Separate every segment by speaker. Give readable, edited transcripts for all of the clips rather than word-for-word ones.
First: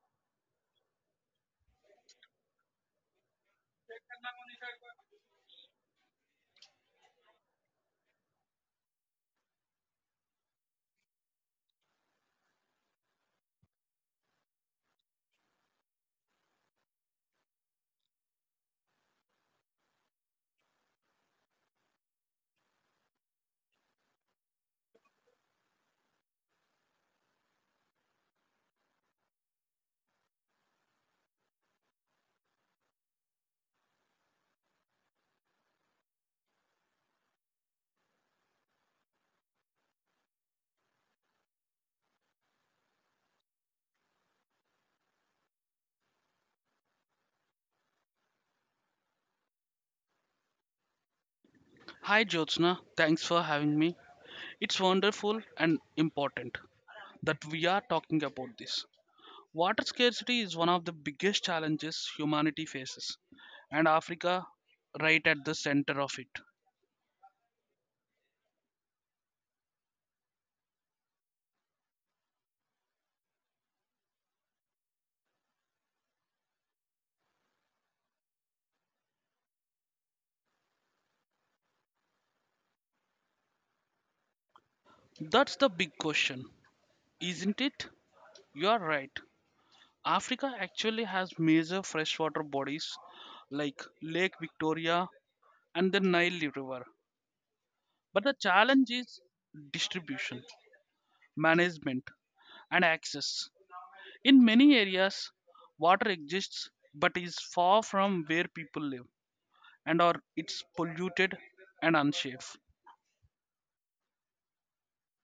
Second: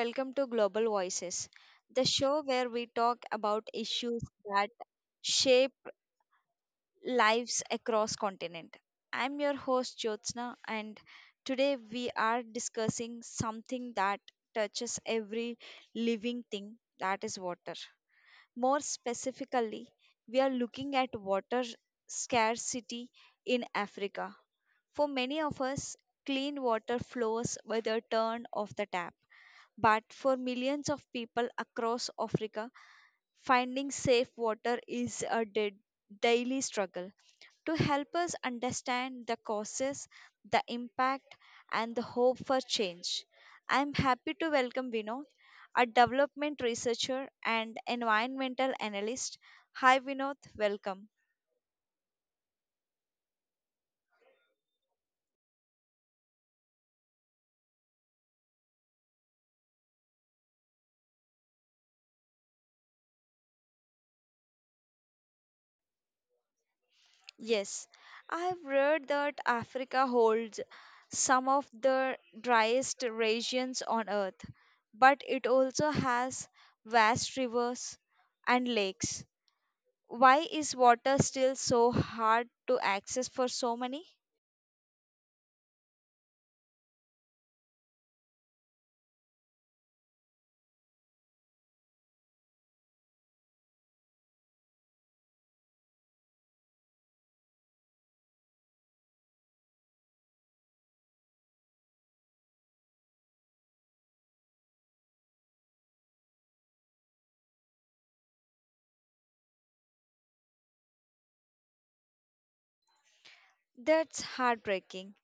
Speaker 1: welcome to Global Voices, the show where we talk about issues that shape lives across continent. I'm your host Jyotsna and today we are discussing something that touches every living thing that is water. More specifically, we are looking at water scarcity in Africa. For many of us, clean water flows with a turn of the tap but for millions of people across Africa, finding safe water is a daily struggle. To help us understand the causes, the impact, and the hope for change, I am happy to welcome Vinod, a development researcher and environmental analyst. Hi, Vinod, welcome.
Speaker 2: Hi Jyotsna, thanks for having me. It's wonderful and important that we are talking about this. Water scarcity is one of the biggest challenges humanity faces, and Africa right at the center of it.
Speaker 1: Yes, I have read that Africa holds some of the driest regions on earth, but it also has vast rivers and lakes. Why is water still so hard to access for so many?
Speaker 2: That's the big question, isn't it? You are right. Africa actually has major freshwater bodies like Lake Victoria and the Nile River. But the challenge is distribution, management, and access. In many areas, water exists but is far from where people live and or it's polluted and unsafe.
Speaker 1: That's heartbreaking.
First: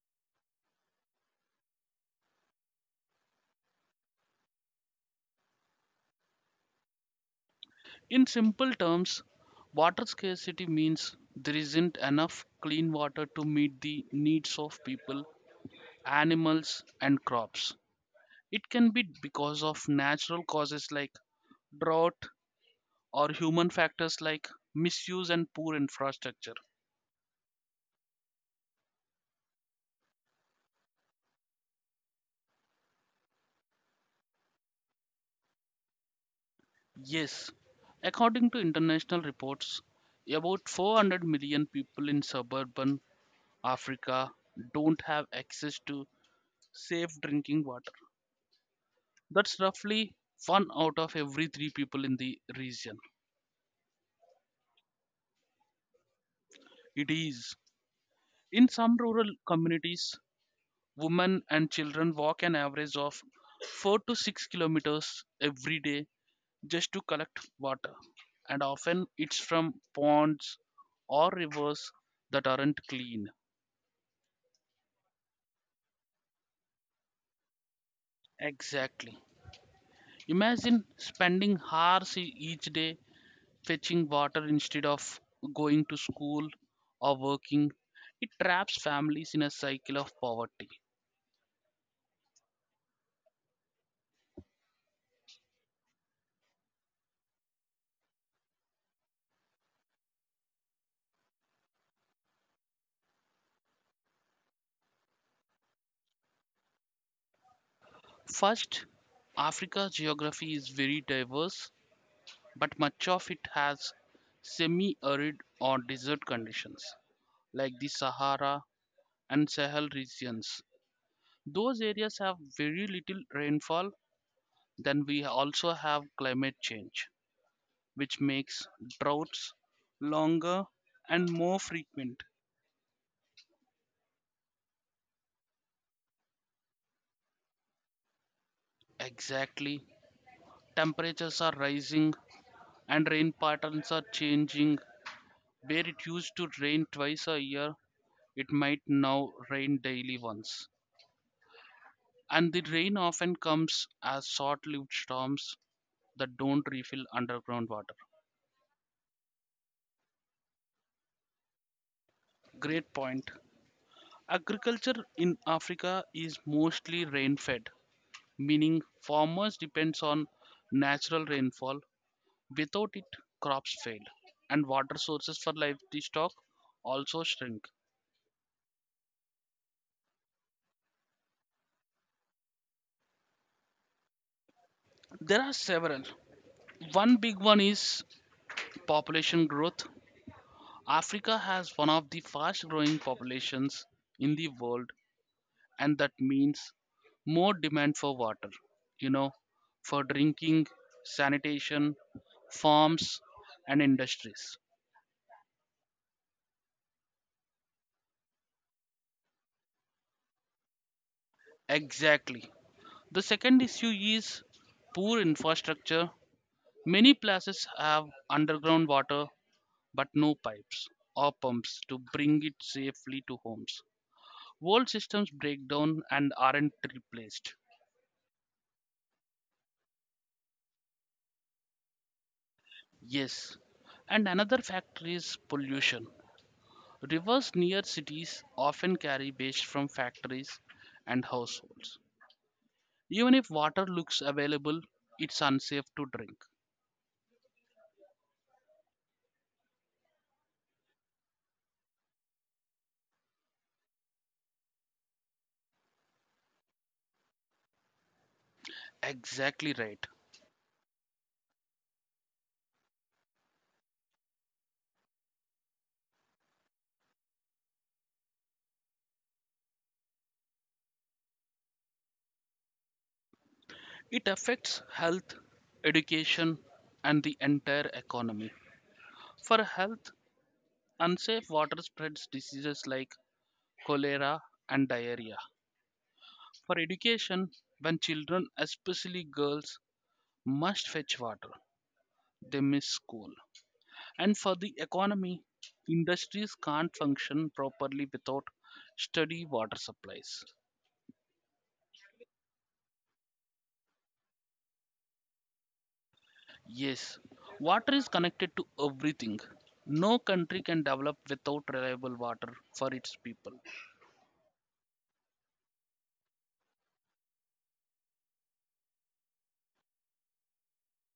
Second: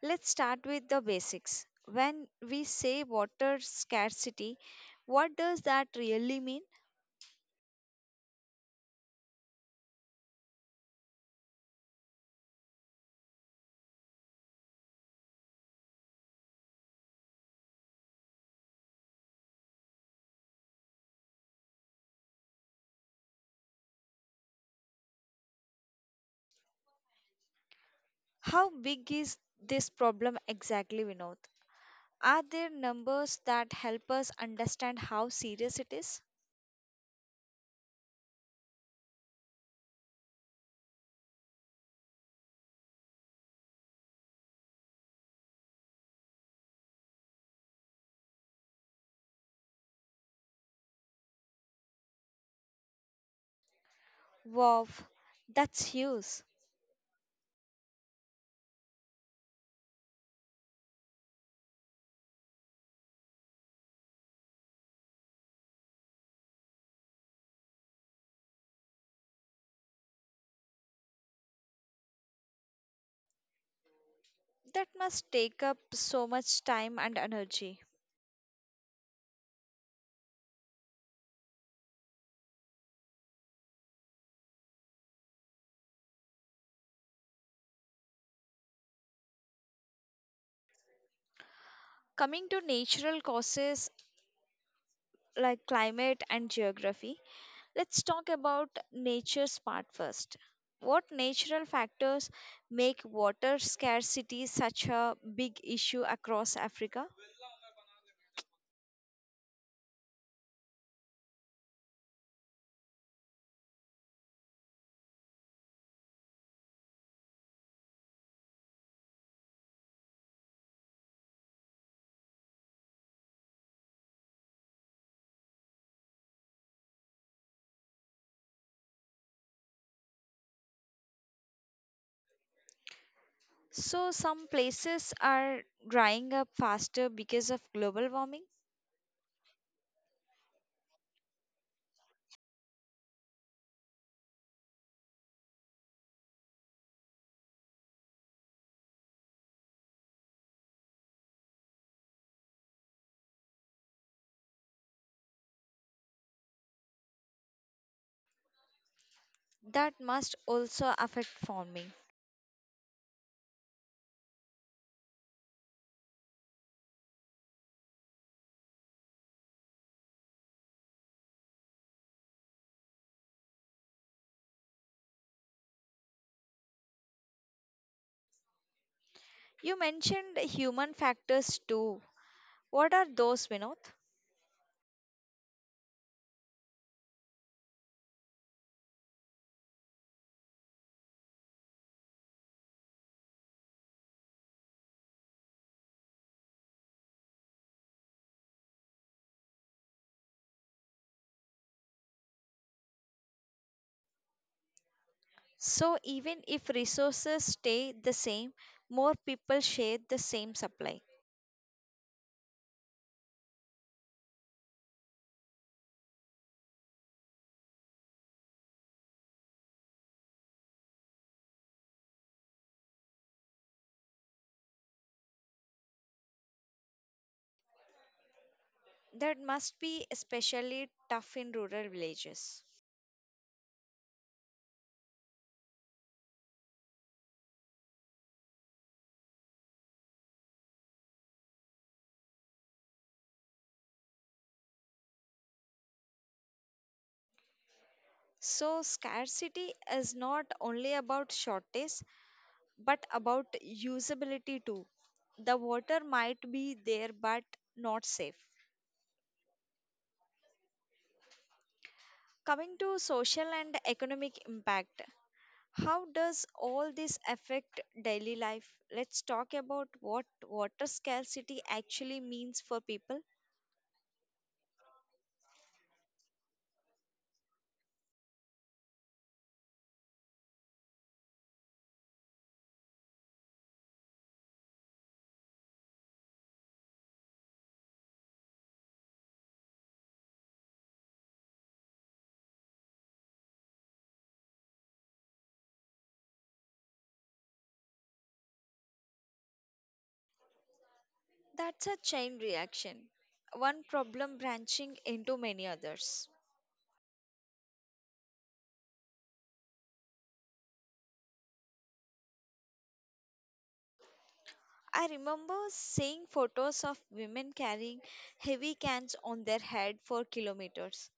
Speaker 1: Let's start with the basics. When we say water scarcity, what does that really mean?
Speaker 2: In simple terms, water scarcity means there isn't enough clean water to meet the needs of people, animals and crops. It can be because of natural causes like drought or human factors like misuse and poor infrastructure.
Speaker 1: How big is this problem exactly, Vinod? Are there numbers that help us understand how serious it is?
Speaker 2: Yes, according to international reports, about 400 million people in suburban Africa don't have access to safe drinking water. That's roughly one out of every three people in the region.
Speaker 1: Wow, that's huge.
Speaker 2: It is. In some rural communities, women and children walk an average of 4 to 6 kilometers every day just to collect water. And often it's from ponds or rivers that aren't clean.
Speaker 1: That must take up so much time and energy.
Speaker 2: Exactly. Imagine spending hours each day fetching water instead of going to school or working. It traps families in a cycle of poverty.
Speaker 1: Coming to natural causes like climate and geography, let's talk about nature's part first. What natural factors make water scarcity such a big issue across Africa?
Speaker 2: First, Africa's geography is very diverse, but much of it has semi arid or desert conditions, like the Sahara and Sahel regions. Those areas have very little rainfall, then we also have climate change which makes droughts longer and more frequent.
Speaker 1: So, some places are drying up faster because of global warming
Speaker 2: Exactly. Temperatures are rising and rain patterns are changing. Where it used to rain twice a year, it might now rain daily once. And the rain often comes as short lived storms that don't refill underground water.
Speaker 1: that must also affect farming.
Speaker 2: Great point. Agriculture in Africa is mostly rain fed, meaning farmers depends on natural rainfall. Without it, crops fail, and water sources for livestock also shrink.
Speaker 1: You mentioned human factors too. What are those, Vinod?
Speaker 2: There are several. One big one is population growth. Africa has one of the fast growing populations in the world, and that means more demand for water, you know, for drinking, sanitation, farms, and industries.
Speaker 1: So, even if resources stay the same, more people share the same supply.
Speaker 2: Exactly. The second issue is poor infrastructure. Many places have underground water but no pipes or pumps to bring it safely to homes. Old systems break down and aren't replaced.
Speaker 1: That must be especially tough in rural villages.
Speaker 2: Yes, and another factor is pollution. Rivers near cities often carry waste from factories and households. Even if water looks available, it's unsafe to drink.
Speaker 1: So, scarcity is not only about shortage but about usability too. The water might be there but not safe.
Speaker 2: Exactly right.
Speaker 1: Coming to social and economic impact, how does all this affect daily life? Let's talk about what water scarcity actually means for people.
Speaker 2: It affects health, education, and the entire economy. For health, unsafe water spreads diseases like cholera and diarrhea. For education, when children, especially girls, must fetch water, they miss school. And for the economy, industries can't function properly without steady water supplies.
Speaker 1: That's a chain reaction, one problem branching into many others.
Speaker 2: Yes, water is connected to everything. No country can develop without reliable water for its people.
Speaker 1: I remember seeing photos of women carrying heavy cans on their head for kilometers.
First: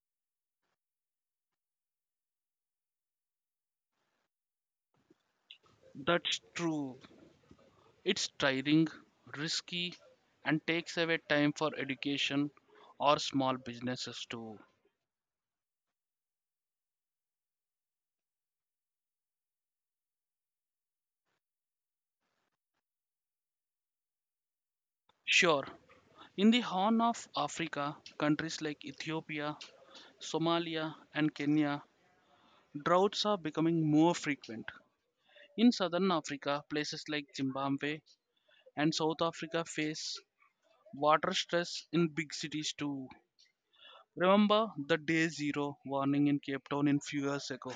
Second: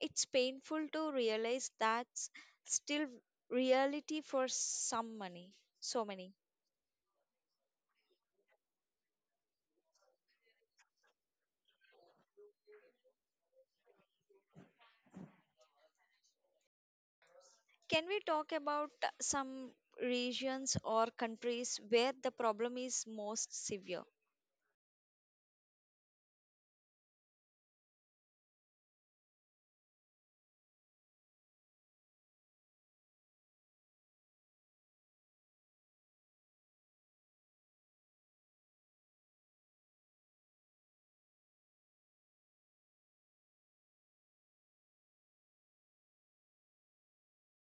Speaker 1: It's painful to realize that's still reality for so many.
Speaker 2: That's true. It's tiring, risky, and takes away time for education or small businesses too.
Speaker 1: Can we talk about some regions or countries where the problem is most severe?
Speaker 2: Sure, in the Horn of Africa, countries like Ethiopia, Somalia, and Kenya, droughts are becoming more frequent. In southern Africa, places like Zimbabwe and South Africa face water stress in big cities too. Remember the day zero warning in Cape Town in few years ago?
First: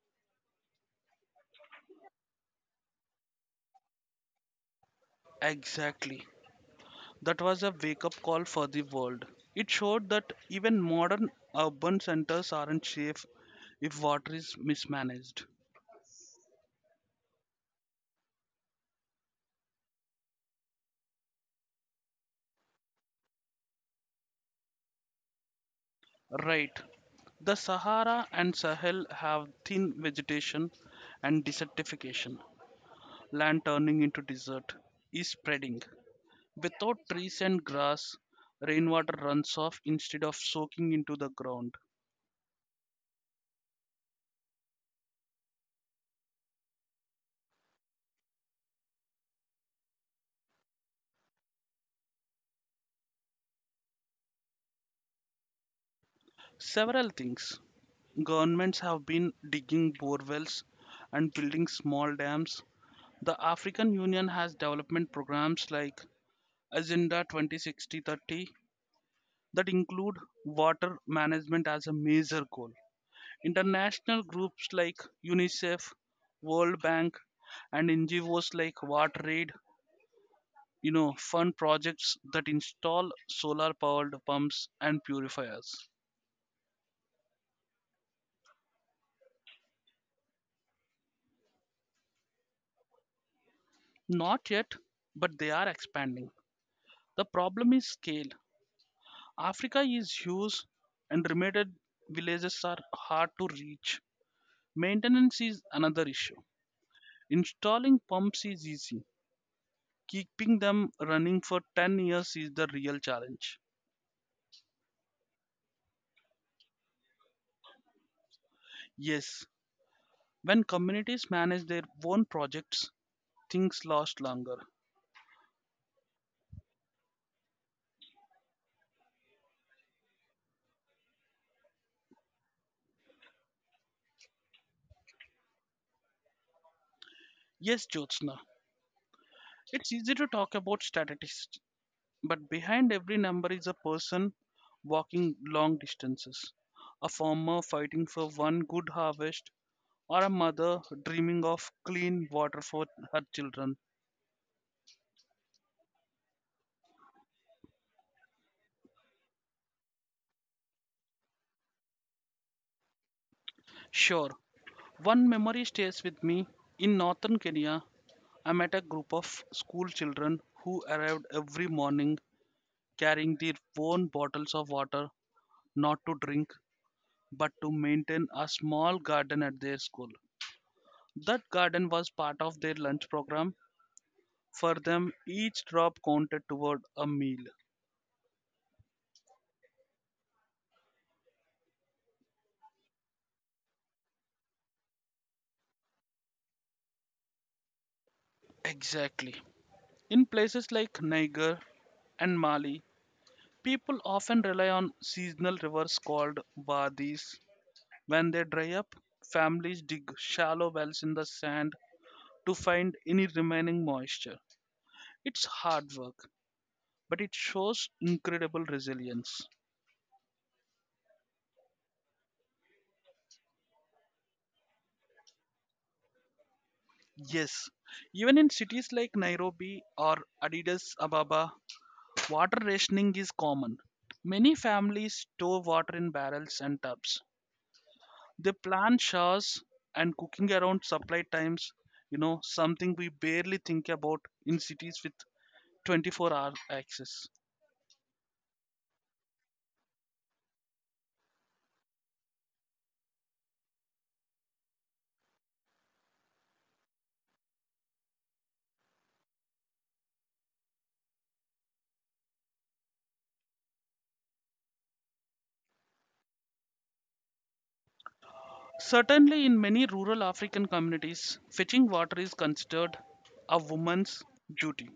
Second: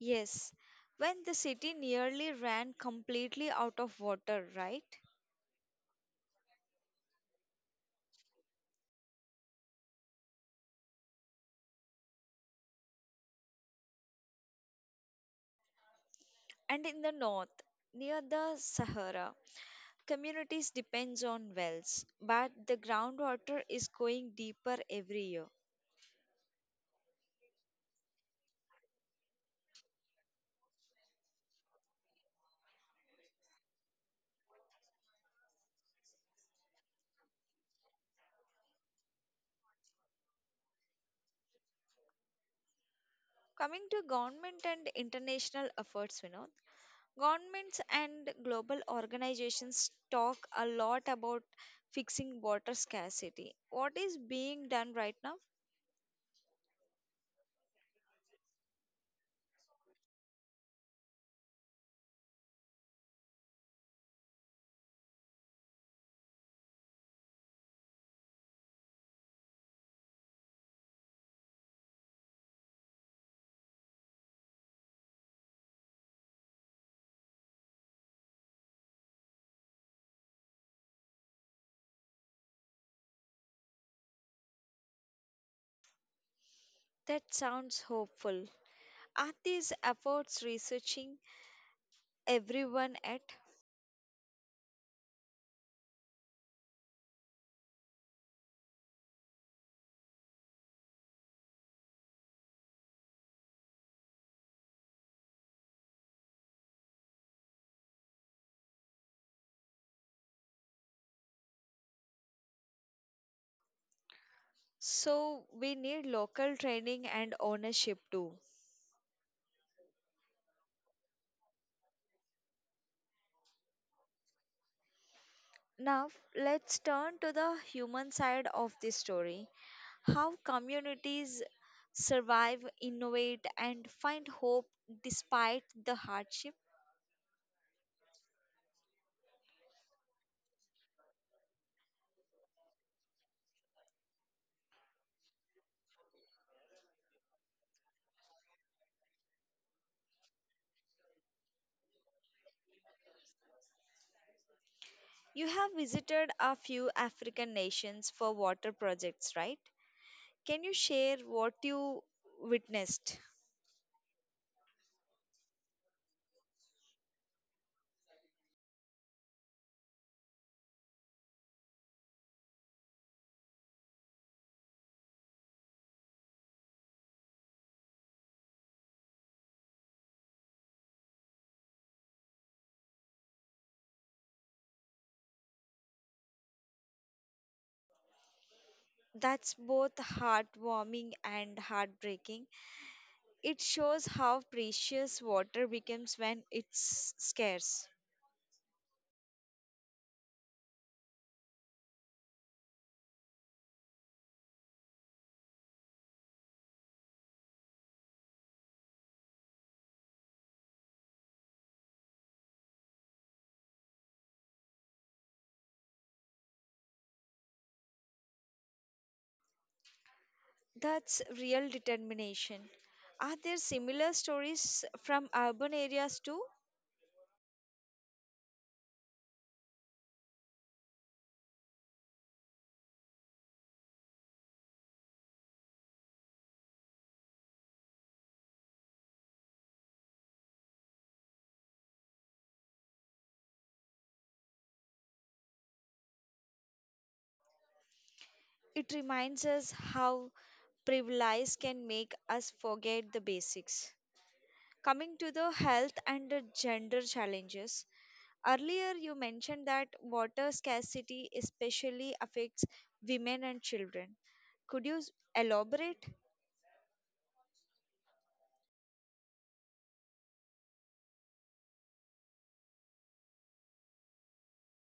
Speaker 1: Yes, when the city nearly ran completely out of water, right?
Speaker 2: Exactly. That was a wake up call for the world. It showed that even modern urban centers aren't safe if water is mismanaged.
Speaker 1: And in the north, near the Sahara, communities depends on wells, but the groundwater is going deeper every year.
Speaker 2: Right. The Sahara and Sahel have thin vegetation and desertification. Land turning into desert is spreading. Without trees and grass, rainwater runs off instead of soaking into the ground.
Speaker 1: Coming to government and international efforts, governments and global organizations talk a lot about fixing water scarcity. What is being done right now?
Speaker 2: Several things governments have been digging bore wells and building small dams. The African Union has development programs like Agenda 2060 that include water management as a major goal. International groups like UNICEF, World Bank, and NGOs like WaterAid, you know, fund projects that install solar-powered pumps and purifiers.
Speaker 1: That sounds hopeful. Are these efforts researching everyone at?
Speaker 2: Not yet, but they are expanding. The problem is scale. Africa is huge, and remote villages are hard to reach. Maintenance is another issue. Installing pumps is easy. Keeping them running for 10 years is the real challenge.
Speaker 1: So we need local training and ownership too.
Speaker 2: Yes, when communities manage their own projects, things last longer.
Speaker 1: Now let's turn to the human side of this story. How communities survive, innovate, and find hope despite the hardship.
Speaker 2: Yes, Jyotsna, it's easy to talk about statistics, but behind every number is a person walking long distances, a farmer fighting for one good harvest, or a mother dreaming of clean water for her children.
Speaker 1: You have visited a few African nations for water projects, right? Can you share what you witnessed?
Speaker 2: Sure, one memory stays with me. In northern Kenya, I met a group of school children who arrived every morning carrying their own bottles of water, not to drink, but to maintain a small garden at their school. That garden was part of their lunch program. For them, each drop counted toward a meal.
Speaker 1: That's both heartwarming and heartbreaking. It shows how precious water becomes when it's scarce.
Speaker 2: Exactly. In places like Niger and Mali, people often rely on seasonal rivers called wadis. When they dry up, families dig shallow wells in the sand to find any remaining moisture. It's hard work, but it shows incredible resilience.
Speaker 1: That's real determination. Are there similar stories from urban areas too?
Speaker 2: Yes, even in cities like Nairobi or Addis Ababa, water rationing is common. Many families store water in barrels and tubs. They plan showers and cooking around supply times, you know, something we barely think about in cities with 24-hour access.
Speaker 1: It reminds us how privilege can make us forget the basics. Coming to the health and the gender challenges, earlier you mentioned that water scarcity especially affects women and children. Could you elaborate?
Speaker 2: Certainly, in many rural African communities, fetching water is considered a woman's duty.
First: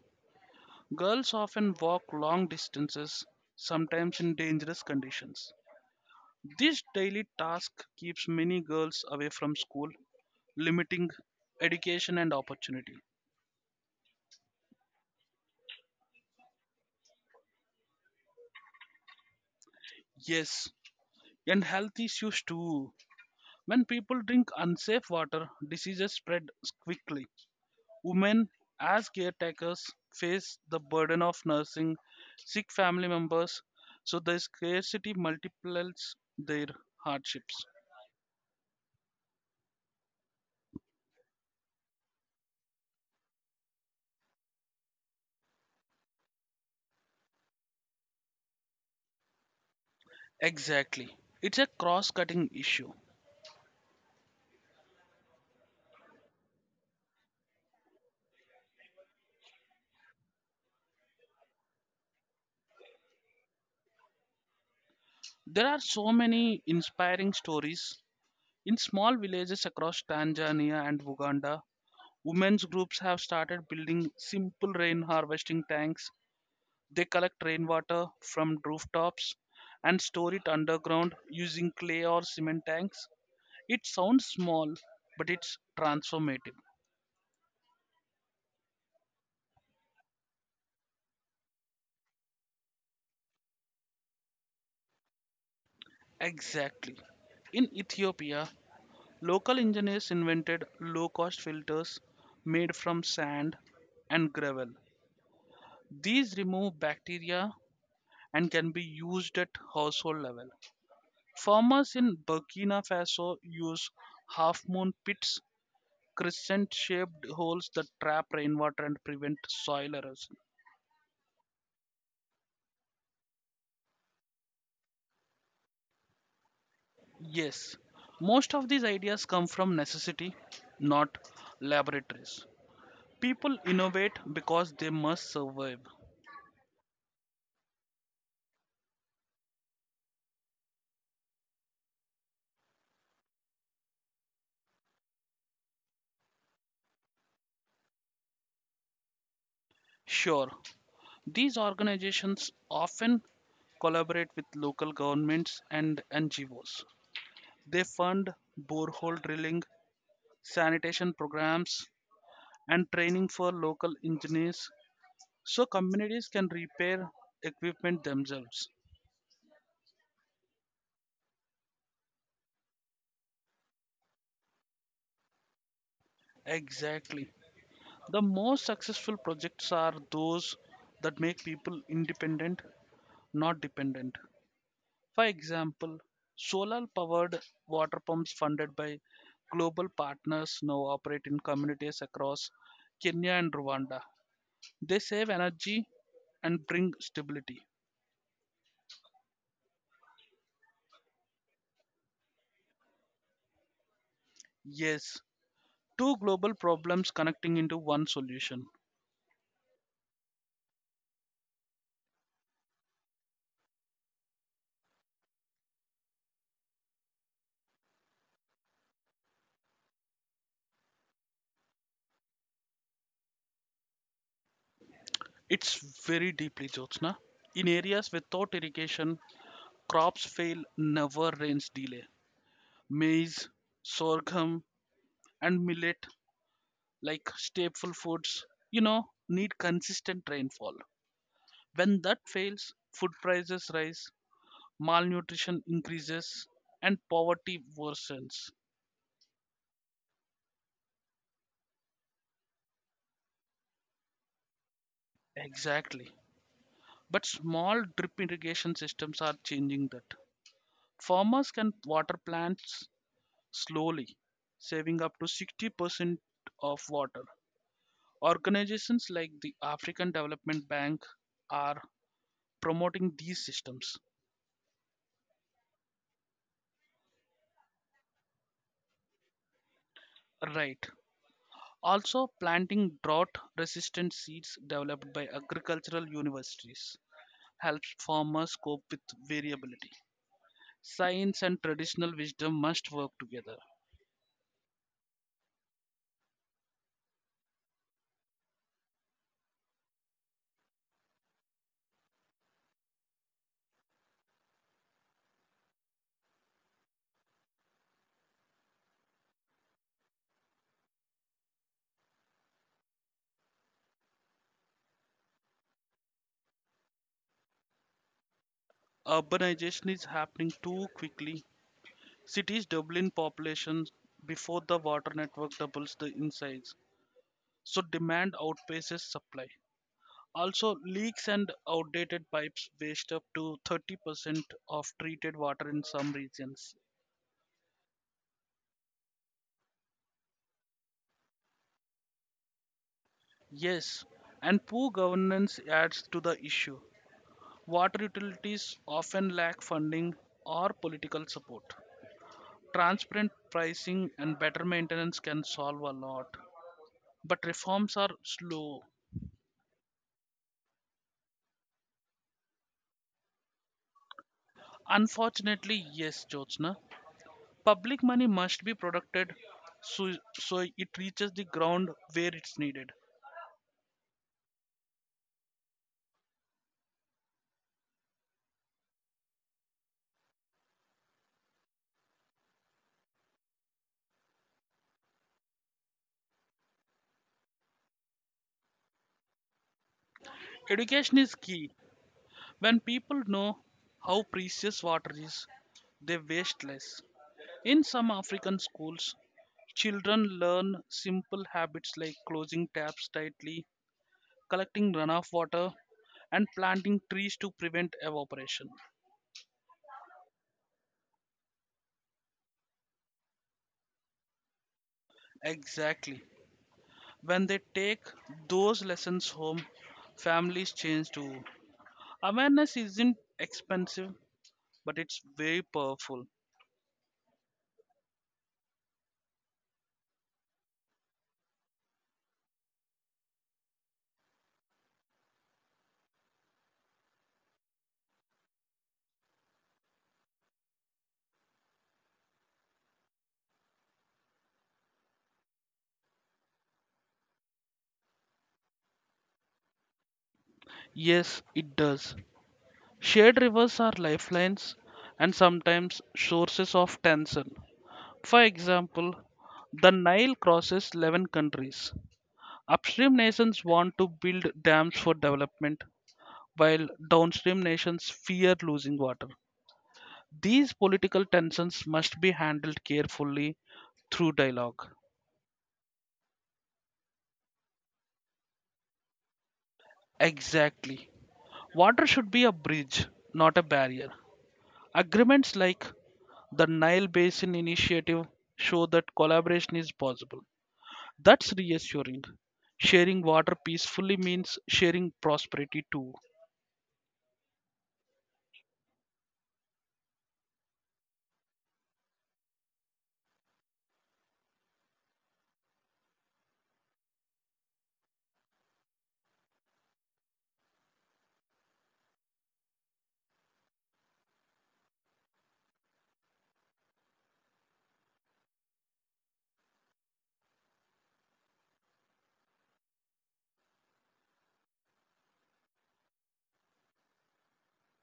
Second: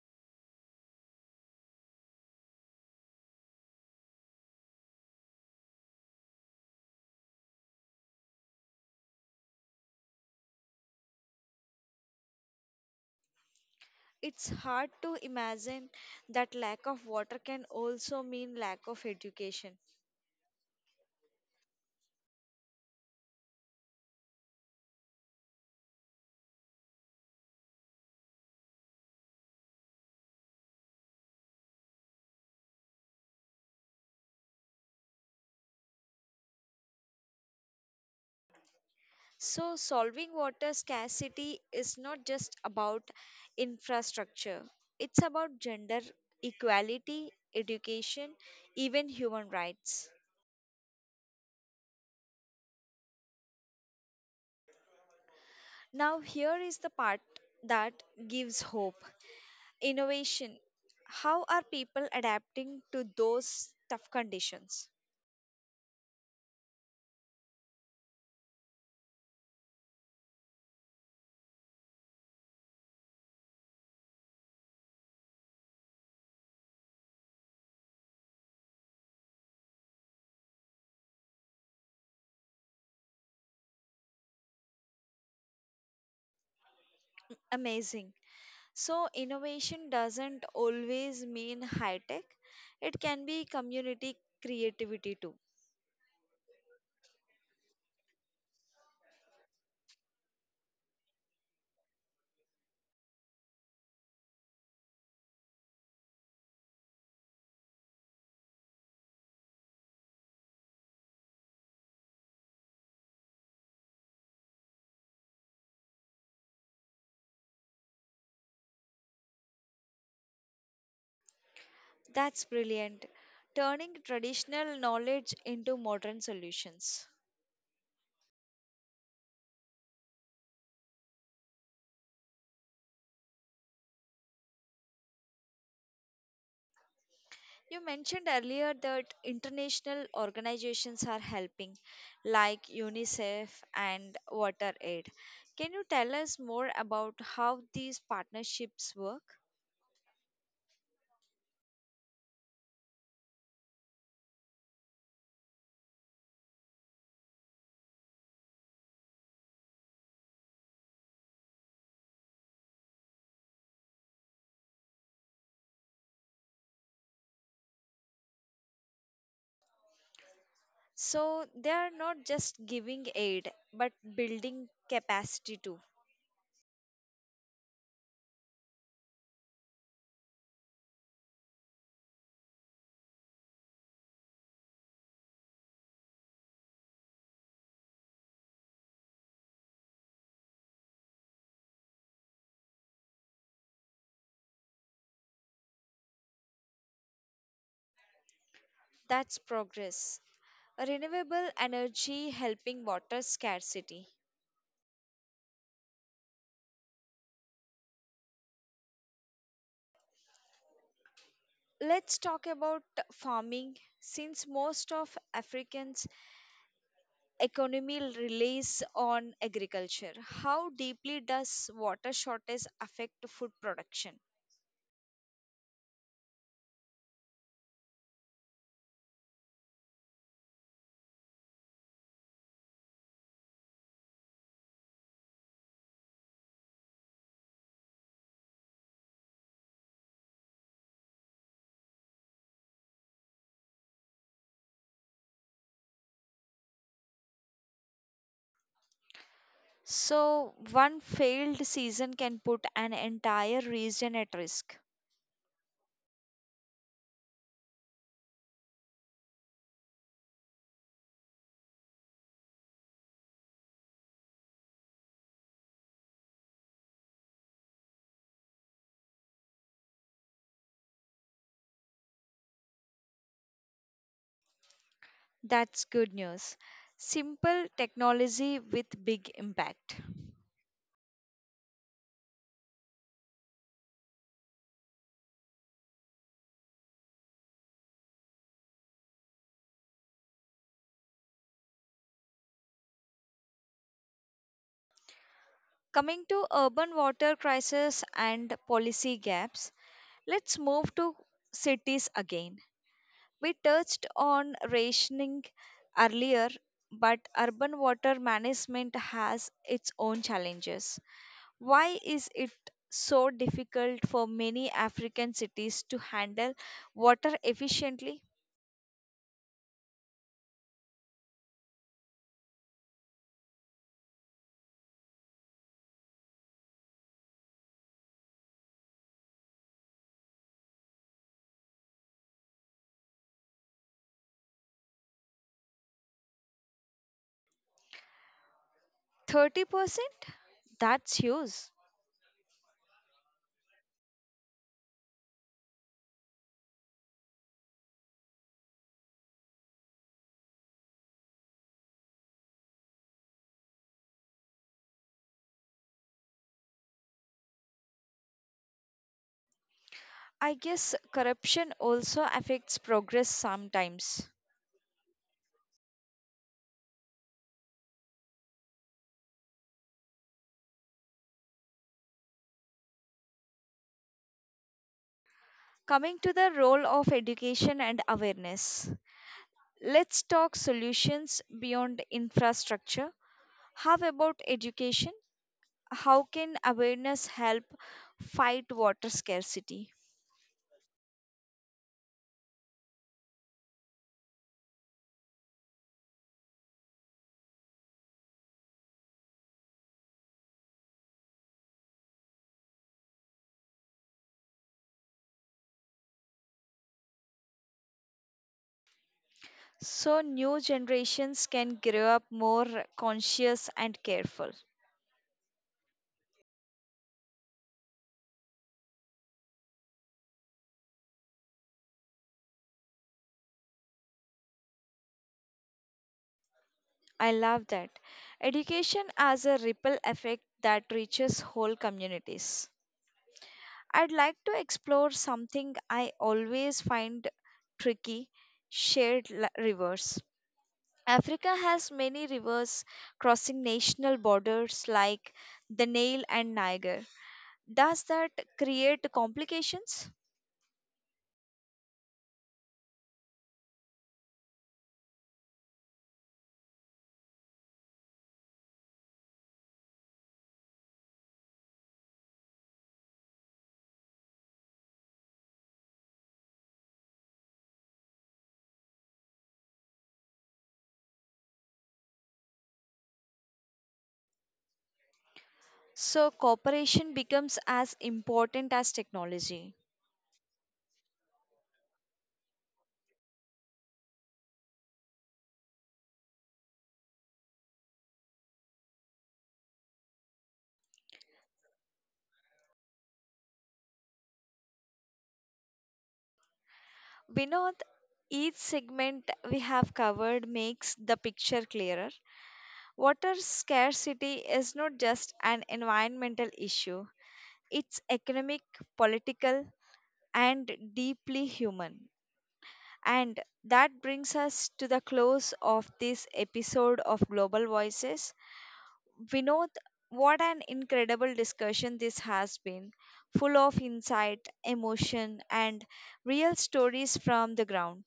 Speaker 2: Girls often walk long distances, sometimes in dangerous conditions. This daily task keeps many girls away from school, limiting education and opportunity.
Speaker 1: It's hard to imagine that lack of water can also mean lack of education.
Speaker 2: Yes, and health issues too. When people drink unsafe water, diseases spread quickly. Women as caretakers face the burden of nursing sick family members, so the scarcity multiplies their hardships.
Speaker 1: So, solving water scarcity is not just about infrastructure, it's about gender equality, education, even human rights.
Speaker 2: Exactly. It's a cross cutting issue.
Speaker 1: Now, here is the part that gives hope innovation. How are people adapting to those tough conditions?
Speaker 2: There are so many inspiring stories. In small villages across Tanzania and Uganda, women's groups have started building simple rain harvesting tanks. They collect rainwater from rooftops and store it underground using clay or cement tanks. It sounds small, but it's transformative.
Speaker 1: Amazing. So, innovation doesn't always mean high tech, it can be community creativity too.
Speaker 2: Exactly. In Ethiopia, local engineers invented low cost filters made from sand and gravel. These remove bacteria and can be used at household level. Farmers in Burkina Faso use half moon pits, crescent shaped holes that trap rainwater and prevent soil erosion.
Speaker 1: That's brilliant. Turning traditional knowledge into modern solutions.
Speaker 2: Yes, most of these ideas come from necessity, not laboratories. People innovate because they must survive.
Speaker 1: You mentioned earlier that international organizations are helping, like UNICEF and Water Aid. Can you tell us more about how these partnerships work?
Speaker 2: Sure, these organizations often collaborate with local governments and NGOs. They fund borehole drilling, sanitation programs, and training for local engineers so communities can repair equipment themselves.
Speaker 1: So, they are not just giving aid, but building capacity too.
Speaker 2: Exactly. The most successful projects are those that make people independent, not dependent. For example, solar powered water pumps funded by global partners now operate in communities across Kenya and Rwanda. They save energy and bring stability.
Speaker 1: That's progress. Renewable energy helping water scarcity.
Speaker 2: Yes, two global problems connecting into one solution.
Speaker 1: Let's talk about farming. Since most of Africans economy relies on agriculture. How deeply does water shortage affect food production?
Speaker 2: It's very deeply, Jyotsna. In areas without irrigation, crops fail, never rains delay. Maize, sorghum, and millet, like staple foods, you know, need consistent rainfall. When that fails, food prices rise, malnutrition increases, and poverty worsens.
Speaker 1: So, one failed season can put an entire region at risk.
Speaker 2: Exactly. But small drip irrigation systems are changing that. Farmers can water plants slowly, saving up to 60% of water. Organizations like the African Development Bank are promoting these systems.
Speaker 1: That's good news. Simple technology with big impact.
Speaker 2: Right. Also, planting drought resistant seeds developed by agricultural universities helps farmers cope with variability. Science and traditional wisdom must work together.
Speaker 1: Coming to urban water crisis and policy gaps, let's move to cities again. We touched on rationing earlier, but urban water management has its own challenges. Why is it so difficult for many African cities to handle water efficiently?
Speaker 2: Urbanization is happening too quickly. Cities double in population before the water network doubles the in size, so demand outpaces supply. Also, leaks and outdated pipes waste up to 30% of treated water in some regions.
Speaker 1: 30%? That's huge.
Speaker 2: Yes, and poor governance adds to the issue. Water utilities often lack funding or political support. Transparent pricing and better maintenance can solve a lot, but reforms are slow.
Speaker 1: I guess corruption also affects progress sometimes.
Speaker 2: Unfortunately, yes, Jyotsna, public money must be protected so, so it reaches the ground where it's needed.
Speaker 1: Coming to the role of education and awareness, let's talk solutions beyond infrastructure. How about education? How can awareness help fight water scarcity?
Speaker 2: Education is key. When people know how precious water is, they waste less. In some African schools, children learn simple habits like closing taps tightly, collecting runoff water, and planting trees to prevent evaporation.
Speaker 1: So new generations can grow up more conscious and careful.
Speaker 2: Exactly. When they take those lessons home, families change too. Awareness isn't expensive, but it's very powerful.
Speaker 1: I love that. Education as a ripple effect that reaches whole communities. I'd like to explore something I always find tricky shared rivers. Africa has many rivers crossing national borders like the Nile and Niger. Does that create complications?
Speaker 2: Yes, it does. Shared rivers are lifelines and sometimes sources of tension. For example, the Nile crosses 11 countries. Upstream nations want to build dams for development, while downstream nations fear losing water. These political tensions must be handled carefully through dialogue.
Speaker 1: So, cooperation becomes as important as technology.
Speaker 2: Exactly. Water should be a bridge, not a barrier. Agreements like the Nile Basin Initiative show that collaboration is possible. That's reassuring. Sharing water peacefully means sharing prosperity too.
Speaker 1: Vinod, each segment we have covered makes the picture clearer. Water scarcity is not just an environmental issue, it's economic, political, and deeply human. And that brings us to the close of this episode of Global Voices. Vinod, what an incredible discussion this has been, full of insight, emotion, and real stories from the ground.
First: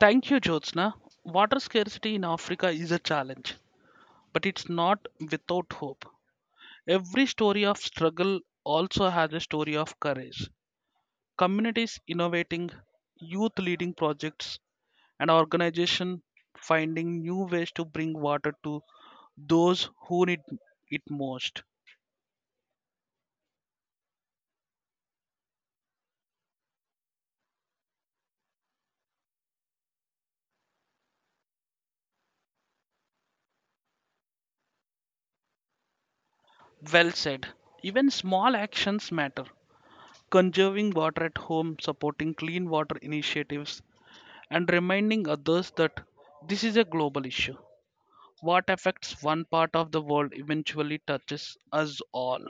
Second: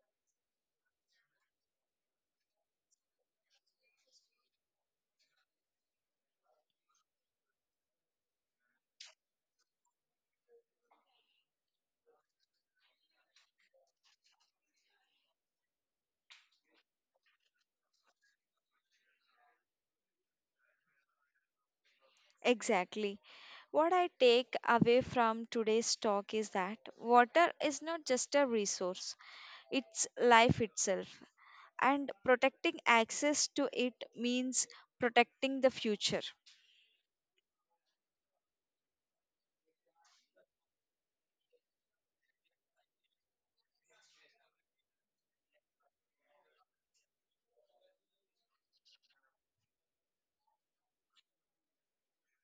Speaker 2: Thank you, Jyotsna. Water scarcity in Africa is a challenge, but it's not without hope. Every story of struggle also has a story of courage. Communities innovating, youth leading projects, and organizations finding new ways to bring water to those who need it most.
Speaker 1: Exactly. What I take away from today's talk is that water is not just a resource, it's life itself. And protecting access to it means protecting the future.
Speaker 2: Well said. Even small actions matter. Conserving water at home, supporting clean water initiatives, and reminding others that this is a global issue. What affects one part of the world eventually touches us all.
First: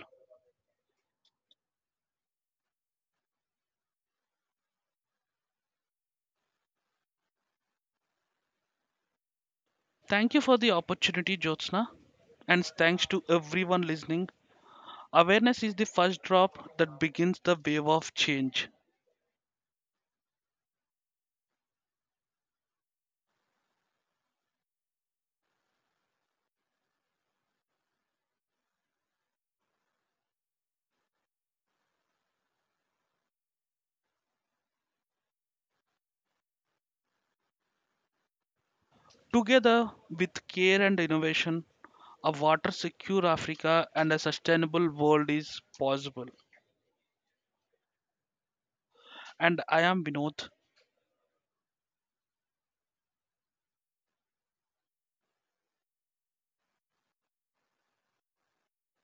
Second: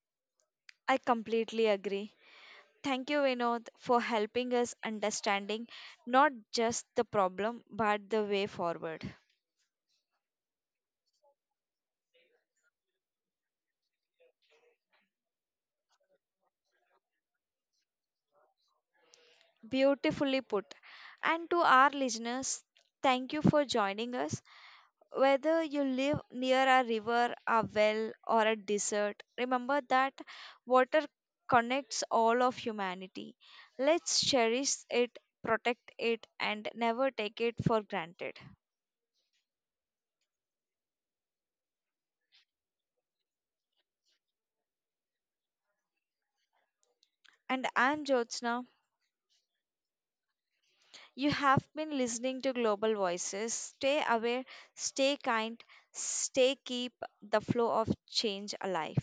Speaker 1: I completely agree. Thank you, Vinod, for helping us understanding not just the problem but the way forward.
Speaker 2: Thank you for the opportunity, Jyotsna, and thanks to everyone listening. Awareness is the first drop that begins the wave of change.
Speaker 1: Beautifully put. And to our listeners, thank you for joining us. Whether you live near a river, a well, or a desert, remember that water connects all of humanity. Let's cherish it, protect it, and never take it for granted.
Speaker 2: Together with care and innovation, a water secure Africa and a sustainable world is possible.
Speaker 1: And I'm Jyotsna.
Speaker 2: And I am Vinod.
Speaker 1: You have been listening to Global Voices. Stay aware, stay kind, stay keep the flow of change alive.